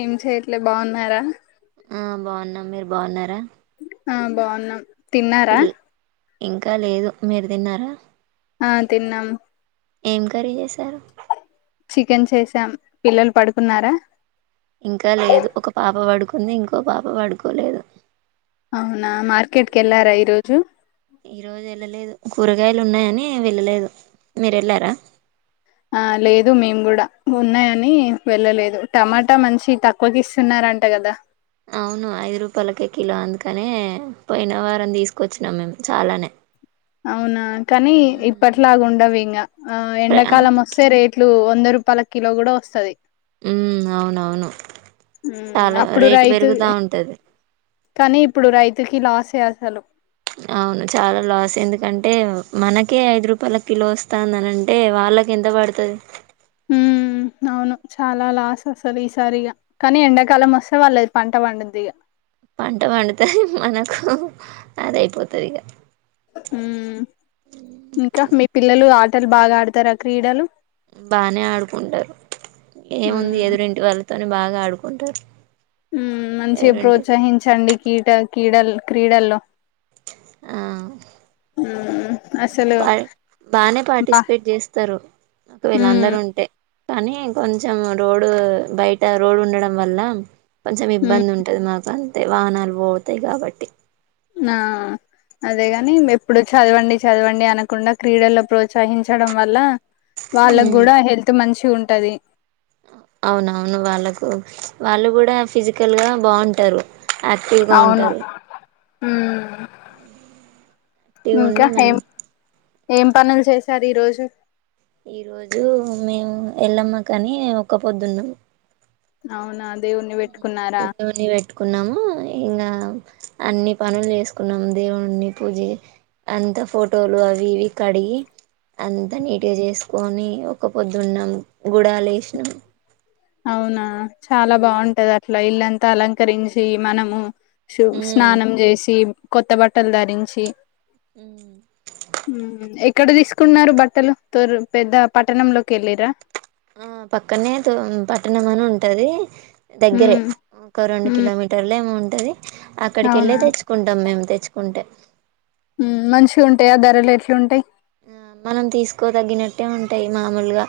ఏం చే ఇట్లే బాగున్నారా ఆ బాగున్నాం మీరు బాగున్నారా ఆ బాగున్నాం తిన్నారా పిల్ ఇంకా లేదు మీరు తిన్నారా ఆ తిన్నాం ఏం కర్రి చేసారు చికెన్ చేసాం పిల్లలు పడుకున్నారా ఇంకా లేదు ఒక పాప పడుకుంది ఇంకో పాప పడుకోలేదు అవునా మార్కెట్ మ్మ్. కేళ్లారా ఈరోజు కురగాయలు ఉన్నాయని వెళ్ళలేదు మీర వెళ్ళార ఆ లేదు మేము కూడ ఉన్నాయని వెళ్ళలేదు టమాటా మంచి తక్కువకి ఇస్తున్నారంట కదా అవును ఐదు రూపాయలకే కిలో అందుకనే పోయిన వారం తీసుకొచ్చినాం మేము చాలానే అవునా కానీ ఇప్పట్లాగన్డవు ఇంగ ఆ ఎండాకాలం వస్తే రేట్లు వంద రూపాయల కిలో కూడ వస్తది ఉమ్ అవునవును ఉ చాలా అప్పుడు రేటు రైతు పెరుగుతా ఉంటది కానీ ఇప్పుడు రైతుకి లాస్ చే అసలు అవును చాలా లాస్ ఎందుకంటే మనకే ఐదు రూపాయల కిలో వస్తందినింటే వాళ్ళకి ఎంత పడుతది. ఉ అవును చాలా లాస్ అసలు ఈసారిగా కానీ ఎండాకాలం వస్తే వాళ్ళ లేదు పంట పడుద్దిగా. పంట పండితే మనకు అదయిపోతుంది ఇక ఊ ఇంకా మీ పిల్లలు ఆ ఆటలు బాగా ఆడతార ఆ క్రీడలు. బానే ఆడుకుంటారు ఏముంది. మ్మ్ ఎదురింటి వాళ్ళతో అని బాగా ఆడుకుంటారు. ఉ మంచిగా ఎదురింటి ప్రోత్సహించండి. కీట కీడ క్రీడల్లో ఆ మ్మ్ అసలు బానే బా పార్టిసిపేట్ చేస్తారు, మ్మ్ ఒకవేళ్ళందరు ఉంటే కానీ కొంచెం రోడు బయట, రోడ్ ఉండడం వల్ల కొంచెం ఇబ్బంది మ్మ్ ఉంటది మాకు. యి వాహనాలు పోతాయి కాబట్టి ఆ అదేగాని ఎప్పుడు చదవండి, చదవండి అనకుండా క్రీడల్లో ప్రోత్సహించడం వల్ల వాళ్ళకి కూడా హెల్త్ మంచి వచ్చి ఉంటది. అవునవును వాళ్ళకు వాళ్ళు కూడా ఫిజికల్ గా బాగుంటారు. యాక్టివ్ గా ఉంటారు. హ ఇగోండి మంచి ఏం పనులు చేశారు ఈ రోజు. ఈ రోజు మేము ఎళ్లమ్మ కానీ ఒక్క పొద్దున్నాం అవునా దేవుణ్ణి పెట్టుకున్నారా దేవుని పెట్టుకున్నాము ఇంకా అన్ని పనులు చేసుకున్నాం. దేవుని పూజ అంత ఫోటోలు అవి ఇవి కడిగి అంతా నీట్గా చేసుకొని ఒక పొద్దున్నాం గుడాలు వేసినాం. అవునా చాలా బాగుంటది అట్ ల ఇల్లంతా అలంకరించి మనము సు ఉమ్ స్నానం చేసి కొత్త బట్టలు ధరించి ఉ [unintelligible] మ్మ్ ఎక్కడ తీసుకున్నారు బట్టలు తొర్ పెద్ద పట్టణంలోకి ఎల్లిర ఆ పక్కనే పట్టణం అని ఉంటది. దగ్గరే మ్మ్ ఒక రెండు మ్మ్ కిలోమీటర్లే ఏమో ఉంటది అక్కడికి ఎళ్ళే అవునా తెచ్చుకుంటాం మేము తెచ్ ఉంటే మంచి ఉంటాయా ధరలు ఎట్లు ఉంటయి ఆ మనం తీసుకో తగ్గినట్టే ఉంటాయి మామూలగ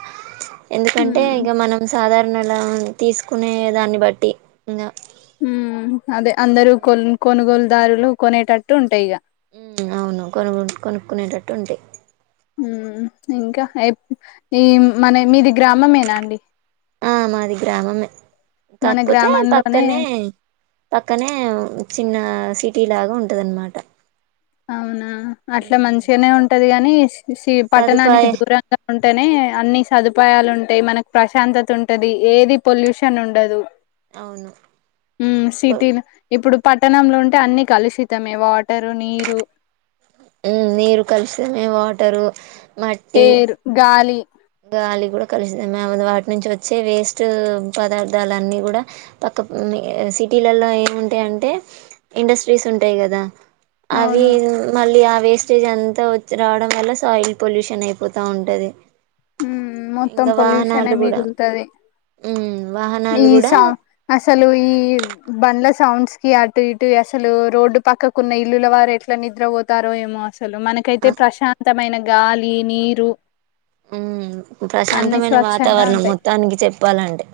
ఎందుకంటే మ్మ్ ఇక మనం సాధార లా తీసుకునే దాన్ని బట్టి ఇంగ ఉ అదే అందరు కొల్ కొనుగొల్ దారులు కొనేటట్టు ఉంటాయి ఇగ అవును కొను కొనుక్కునేట ట్ వుంటాయ్ హు ఇంక ఏ ఈ మనే మీది గ్రామమేన అండి ఆ మాది గ్రామమే మన కాకపోతే గ్రామంలోనే పక్కనే పక్కనే చిన్న సిటీ పటీ లాగా ఉంటదనమాట అవునా అట్లా మంచిగానే ఉంటది గానీ ఉస్ శ సదుపాయ పట్టణానికి దూరంగా ఉ వెంటనే అన్ని సదుపాయాలు ఉంటాయి మనకు ప్రశాంతత ఉంటది ఏది పొల్యూషన్ ఉండదు అవును శీతిన్ ఇప్పుడు పట్టణంలో ఉంటే అన్ని కలుషితమే వాటర్ నీరు బరు నీరు కలిసమే వాటరు మట్టి హేరు గాలి గాలి కూడా కలిసిందిా మేము వాటి నుంచి వచ్చే వేస్ట్ పదార్థాలు అన్నిీ కూడా పక్క సిటీలలో ఏముంటాయంటే ఇండస్ట్రీస్ ఉంటాయి కదా అవి అవును మళ్ళీ అవి వేస్టేజ్ అంతా వ రావడం వల్ల సాయిల్ పొల్యూషన్ అయిపోతా ఉంటది ఉ మొత్తం పొల్యూషన్ మిగుల్తది అవు ఈ సా అసలు ఈ బంలస్ సౌండ్స్ కి అటు ఇటు అసలు రోడ్డు పక్కకున్న ఇల్లుల వారు ఎట్లా నిద్రపోతారో ఏమో అస లు ఆ, మనకైతే ప్రశాంతమైన గాలి నీరు హ్మ్ అన్ని ప్రశాంతమైన స్వచ్ఛంగా వాతావరణం ఉంటాయి మొత్తానికి చెప్పాలంటే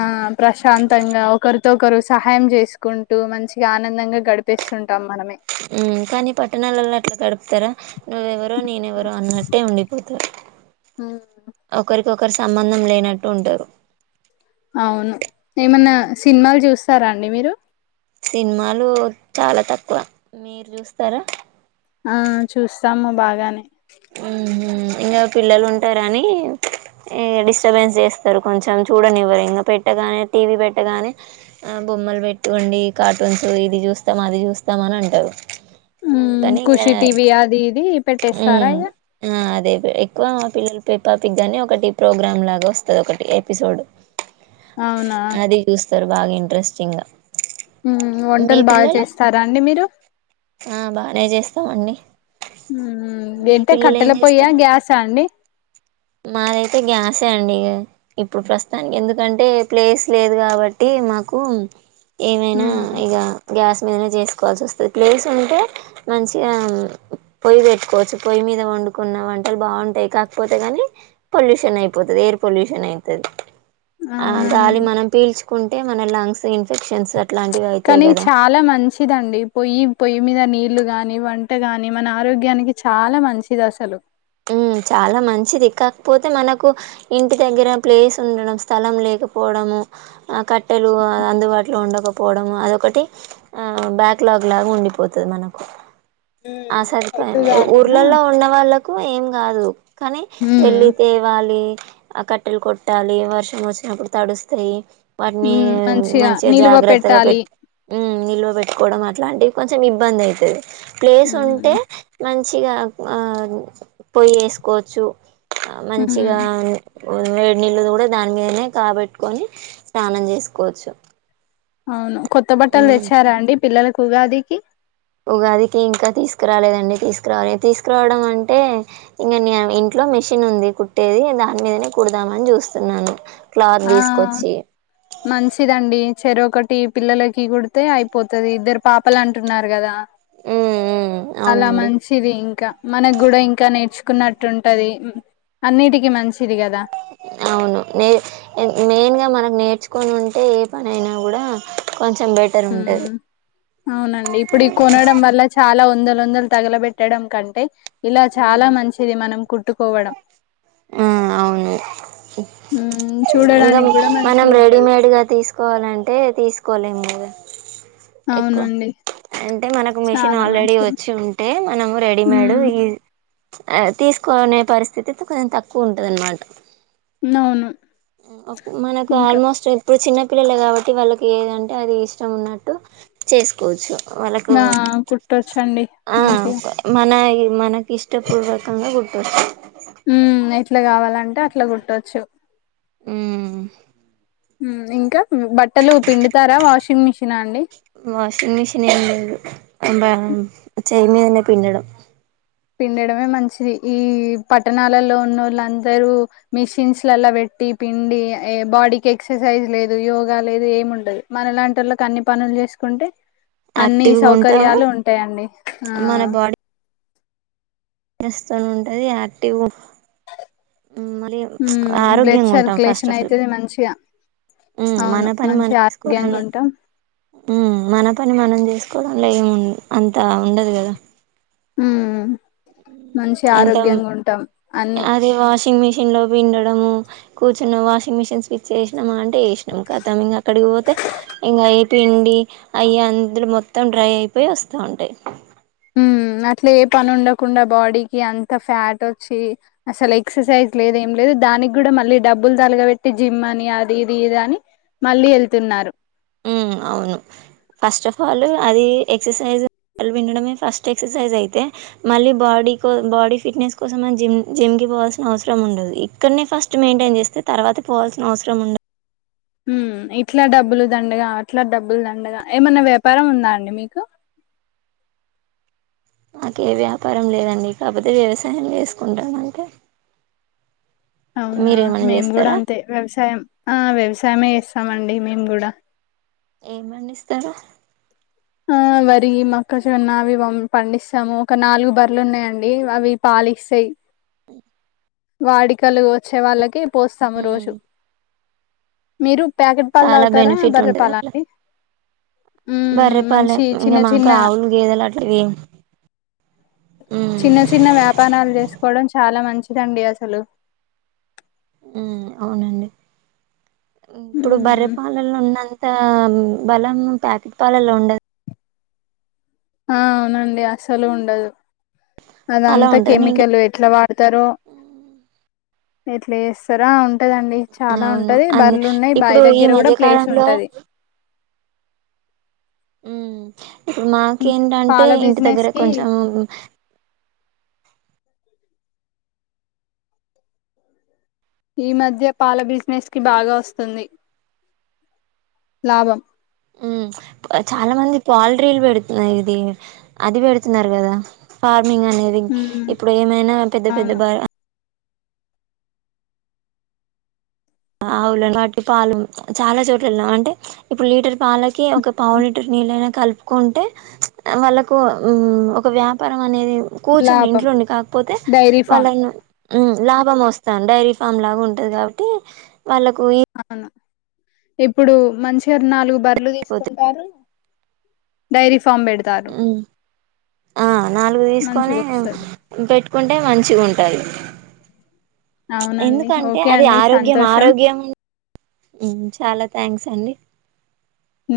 ఆ ప్రశాంతంగ ఒకరు ఒకరు సహాయం చేసుకుంటూ మంచిగా ఆనందంగా గడిపేస్తుంటాం మనమే హ్మ్ కానీ పట్టణాలలో అట్ల గడుపుతారా నువ ఎవ నువ్ ఎవరో నేన్ వరో అన్నట్టే ఉండిపోత తే హ్మ్ ఒకరు సంబంధం లేనట్టు ఉంటారు అవును ఏమన్నా సినిమాలు చూస్ స్తారా అండి మీరు సినిమాలు చాలా తక్కువ మీరు చూస్తారా ఆ చూస్తాము బాగానే మ్ హ్మ్ మ్మ్ ఇంగా పిల్లలు ఉంటారని యే డిస్టర్బెన్స్ చేస్తారు, కొంచెం చూడనివ్వరు ఇంగ పెట్టగానే టీవీ పెట్టగానే ఆ బొమ్మలు పెట్టు అండి కార్టూన్స్ ఇది చూస్తాం, అది చూస్తాం అని అంటరు. మ్మ్ ఖుషి టీవి అది ఇది పెట్టేస్ మ్మ్ ఆ ఆ అదే అదే ఎక్కువ పిల్లల పేపాపిక్ గాని ఒకటి ప్రోగ్రామ్ లాగా వస్తుంది ఒకటి ఎపిసోడ్ అవునా తర్ బాగా ఇంట్రెస్టింగా వంటలు బాగా చేస్తారా అండి మీరు సమండి మ్మ్ ఏంటే కట్టెల పోయ్యా గ్యాసా అండి మాదైతే గ్యాసే అండి ఇప్పుడు ప్రస్తానికి ఎందుకంటే ప్లేస్ లేదు కాబట్టి మాకు, ఏమైనా మ్మ్ ఇగ గ్యాస్ మీదనే చేసుకోవాల్సి వస్తది ప్లేస్ ఉంటే మంచిగా పొయ్యి పెట్టుకోవచ్చు, పొయ్యి మీద వండుకున్న వంటలు బాగుంటాయి కాకపోతే కానీ, పొల్యూషన్ అయిపోతది ఎయిర్ పొల్యూషన్ అయితది ఆ గాలి అవునండి మనం పీల్చు కుంటే మన లంగ్స్ ఇన్ఫెక్షన్ కానీ చాలా మంచిదండి పొయ్యి పొయ్యి మీద నీళ్లు గాని వంట గాని మన ఆరోగ్యానికి చాలా మంచిది అసలు మ్మ్ చాలా మంచిది కాకపోతే మనకు ఇంటి దగ్గర ప్లేస్ ఉండడం స్థలం లేకపోవడము ఆ కట్టెలు అందుబాటులో ఉండకపోవడము అదొకటి ఆ బ్యాక్లాగ్ లాగా ఉండిపోతది మనకు ఆ ఉమ్ సదుపాయం ఎక్కువ కాకుండా ఊర్లలో ఉన్న వాళ్ళకు కు ఏం కాదు కానీ వెళ్ళి ఉమ్ తేవాలి ఆ కట్టెలు కొట్టాలి వర్షం వచ్చినప్పుడు తడుస్తాయి వాటిని మంచిగా నిలువ జాగ్రత్తగా పెట్టాలి పెట్ హు నిల్వ పెట్టుకోవడం అట్లాంటివి కొంచెం ఇబ్బంది అయితది ప్లేస్ ఉంటే ఉమ్ మంచి మంచిగా పొయ్యి వేసుకోవచ్చు మంచిగా ఉమ్ వేడు నిళ్ళు కూడా దాని మీదనే కాగబెట్టుకొని స్నానం చేసుకోవచ్చు అవును కొత్త బట్టలు ఉమ్ తెచ్చారా అండి పిల్లలకు ఉగాదికి ఉగాదికి ఇంకా తీసుకురాలేదండి తీసుకురావాలి తీసుకురావడం అంటే ఇంక న ఇంట్లో మెషిన్ ఉంది కుట్టేది దాని మీదనే కుడదామని చూస్తున్నాను క్లాత్ ఆ తీసుకొచ్చి మంచిదండి చెరి ఒకటి పిల్లలకి కుడితే అయిపోతది ఇద్దరు పాపలు అంటున్నారు కదా ఉమ్ ఉమ్ అలా అవునండి మంచిది ఇంకా మనకు కూడా ఇంకా నేర్చుకో కున్నట్టు ఉంటది అన్నిటికి మంచిది కదా అవును నే మెయిన్ గా మనకు నేర్చుకొనింటే ఏ పని అయినా కూడా కొంచెం బెటర్ హు ఉంటది అవునండి ఇప్పుడు ఈ కొనడం వల్ల చాలా వంద వందలు తగలబెట్టడం కంటే ఇలా హు చాలా మంచిది మనం కుట్టుకోవడం ఆ అవును మ్మ్ ఇంకా చూడడానికి కూడా మనం మంచిగా ఉంటది రెడీమేడ్గా తీసుకోవాలంటే తీసుకోలేం కదా ఎక్కువ అవునండి అంటే మనకు మిషన్ చాలా ఆల్రెడీ మంచిది వచ్చి ఉంటే మనం రెడీమేడ్ మ్మ్ ఈ ఆ తీసుకునే పరిస్థితి కొంచెం తక్కువ ఉంటది అన్నమాట అవును మనకు ఇంకా ఆల్మోస్ట్ ఇప్పుడు చిన్న పిల్లలు కాబట్టి వాళ్ళకి ఏదంటే అది ఇష్టం ఉన్నట్టు చేసుకోవచ్చు వాళ్ళకు ఆ కుట్టొచ్చండి ఆ మంచిగా మన మనకి ఇష్టపూర్వకంగా కుట్టోచ్చు హు ఎట్లా కావాలంటే అట్లా కుట్టొచ్చు హు ఇంకా బట్టలు పిండుతారా వాషింగ్ మిషిన్ అండి అబా చైమీదనే పిండడం పిండడమే మంచిది ఈ పట్టణాలలో ఉన్న వాళ్ళందరూ మిషిన్స్లలా పెట్టి పిండి బాడీకి ఎక్సర్సైజ్ లేదు యోగా లేదు ఏమి ఉండదు మనలాంటి వాళ్ళకి అన్ని పనులు చేసుకుంటే అన్నిీ యాక్టివ్గా ఉంటాము సౌకర్యాలు ఉంటాయండి ఆ స్తూ ఉంటది యాక్టివ్ మళ్రిీ మ్మ్ బ్లడ్ ఆరోగ్యంగా ఉంటాం ఫస్ట్ సర్క్యులేషన్ ఆఫ్ ఆల్ అయితది మంచిగా హు అవును మన పని మంచి మనం ఆరోగ్యంగా తీేసుకోవడంలో ఉంటాం హు మన పని మనం చేసుకోవడంలా ఏం అంత ఉండదు కదా హు ఎంత అన్ని అది వాషింగ్ మిషిన్ లో పిండ డము కూర్చొని వాషింగ్ మిషన్ స్విచ్ వేశినము అంటే వేసినము కతం ఇంకా అక్కడికి పోతే ఇంకా ఏ పిండి అయ అందరు మొత్తం డ్రై అయిపోయి వస్తూ ఉంటాయి ఉ అట్లా ఏ పని ఉండకుండా బాడీకి అంత ఫ్యాట్ వచ్చి అసలు ఎక్సర్సైజ్ లేద ఏం లేదు దానికి కూడా మళ్ళీ డబ్బులు తలగబెట్టి జిమ్ అని అది ఇది ఇది అని మళ్ళీ వెళ్తున్నారు ఉ అవును ఫస్ట్ ఆఫ్ ఆల్ అది ఎక్సర్సైజ్ విండడమే ఫస్ట్ ఎక్సర్సైజ్ అయితే మళ్ళీ బాడీ కో బాడీ ఫిట్నెస్ కోసం జిమ్ జిమ్కి పోవాల్సిన అవసరం ఉండదు ఇక్కడనే ఫస్ట్ మెయింటైన్ చేస్తే తర్వాత పోవాల్సిన అవసరం ఉండదు ఉ ఇట్లా డబ్బులు దండగ అట్లా డబ్బులు దండగ ఏమన్నా వ్యాపారం ఉందా అండి మీకు మాకే వ్యాపారం లేదండి ఇకపోతే వ్యవసాయం చేసుకుంటామ అంటే అవునా మీరేమైనా మేము గూడా చేస్తారా అంతే వ్యవసాయం ఆ వ్యవసాయే వస్తామండి మేము గూడా ఏమ్ పండిస్తారు ఆ వరి మొక్కజొన్న అవి పండిస్తాము ఒక నాలుగు బర్రలు ఉన్నాయంండి అవి పాలిస్తాయి అ వాడికలు వచ్చే వాళ్ళకి పోస్తాము మ్మ్ రోజు మీరు ప్యాకెట్ పాలు చాలా తావుతారా బర్రె పాల అండి బర్రె ఉమ్ పాల మంచి చిన్న ఇంకా చిన్న మాకు ఆవులు గేదలా త్రి చిన్న చిన్న వ్యాపారాలు జేసుకోవడం చాలా మంచి ండిఅ సలు ఊ అవునండి ఇప్పుడు ఉమ్ బర్రెపాలలో ఉన్నంత బలం ప్యాకెట్ పాలల్లో ఉండదు ఆ అవునండి అసలు ఉండదు అలా అదంతా ఉంటది నేను కెమికల్ ఎట్లా వాడతారో ఎట్లా జేస్తరా ఉ ఉంటదండి చాలా అవును ఉంటది అ బర్రెలు ఉన్నాయి బాయి ఇప్పుడు ఈ దగ్గర కూడా ప్లేస్ మధ్యకాలంలో ఉంటది ఉ ఇ మాకేంటంటే పాల ఇంటి దగ్గర బిజినెస్ కి కొంచెం ఈ మధ్య పాల బిజినెస్ కి బాగా వస్తుంది లాభం ఊ చాలా మంది పౌల్ట్రీలు పెడుతున్నారు ఇది అది పెడుతున్నారు కదా ంగ్ అనేది ఉమ్ ఇప్పుడు ఏమైనా పెద్ద పెద్ద అవును బ ఆవులను వట్టి పాలు చాలా చోట్ల యెళ్ళాం అంటే ఇప్పుడు లీటర్ పాల ఒకే ఒక పావు లీటర్ నీళ్లైన కల్పి కుంటే వాళ్ళకు ఒక వ్యాపారం అనేది కూర్చొని లాభం ఇంట్లోండి కాకపోతే డైరీ ఫామ్ వాళ్ళని లాభం వస్తాను డైరీ ఫామ్ లాగా ఉంటది కాబట్టి వాళ్ళకు అవునా ఇప్పుడు మంచిర నాలుగు బర్ ఇళ్లు ఈపోతు తీసుకుంటారు డైరి ఆ నాలుగు తీసుకొని మంచిగా వస్తది పెట్టుకుంటే మంచిగా ఉంటంది సరే అవునండి ఎందుకంటే ఓకే అది అండి ఆరోగ్యం సంతోషం ఆరోగ్యం చాలా థ్యాంక్స్ అండి హ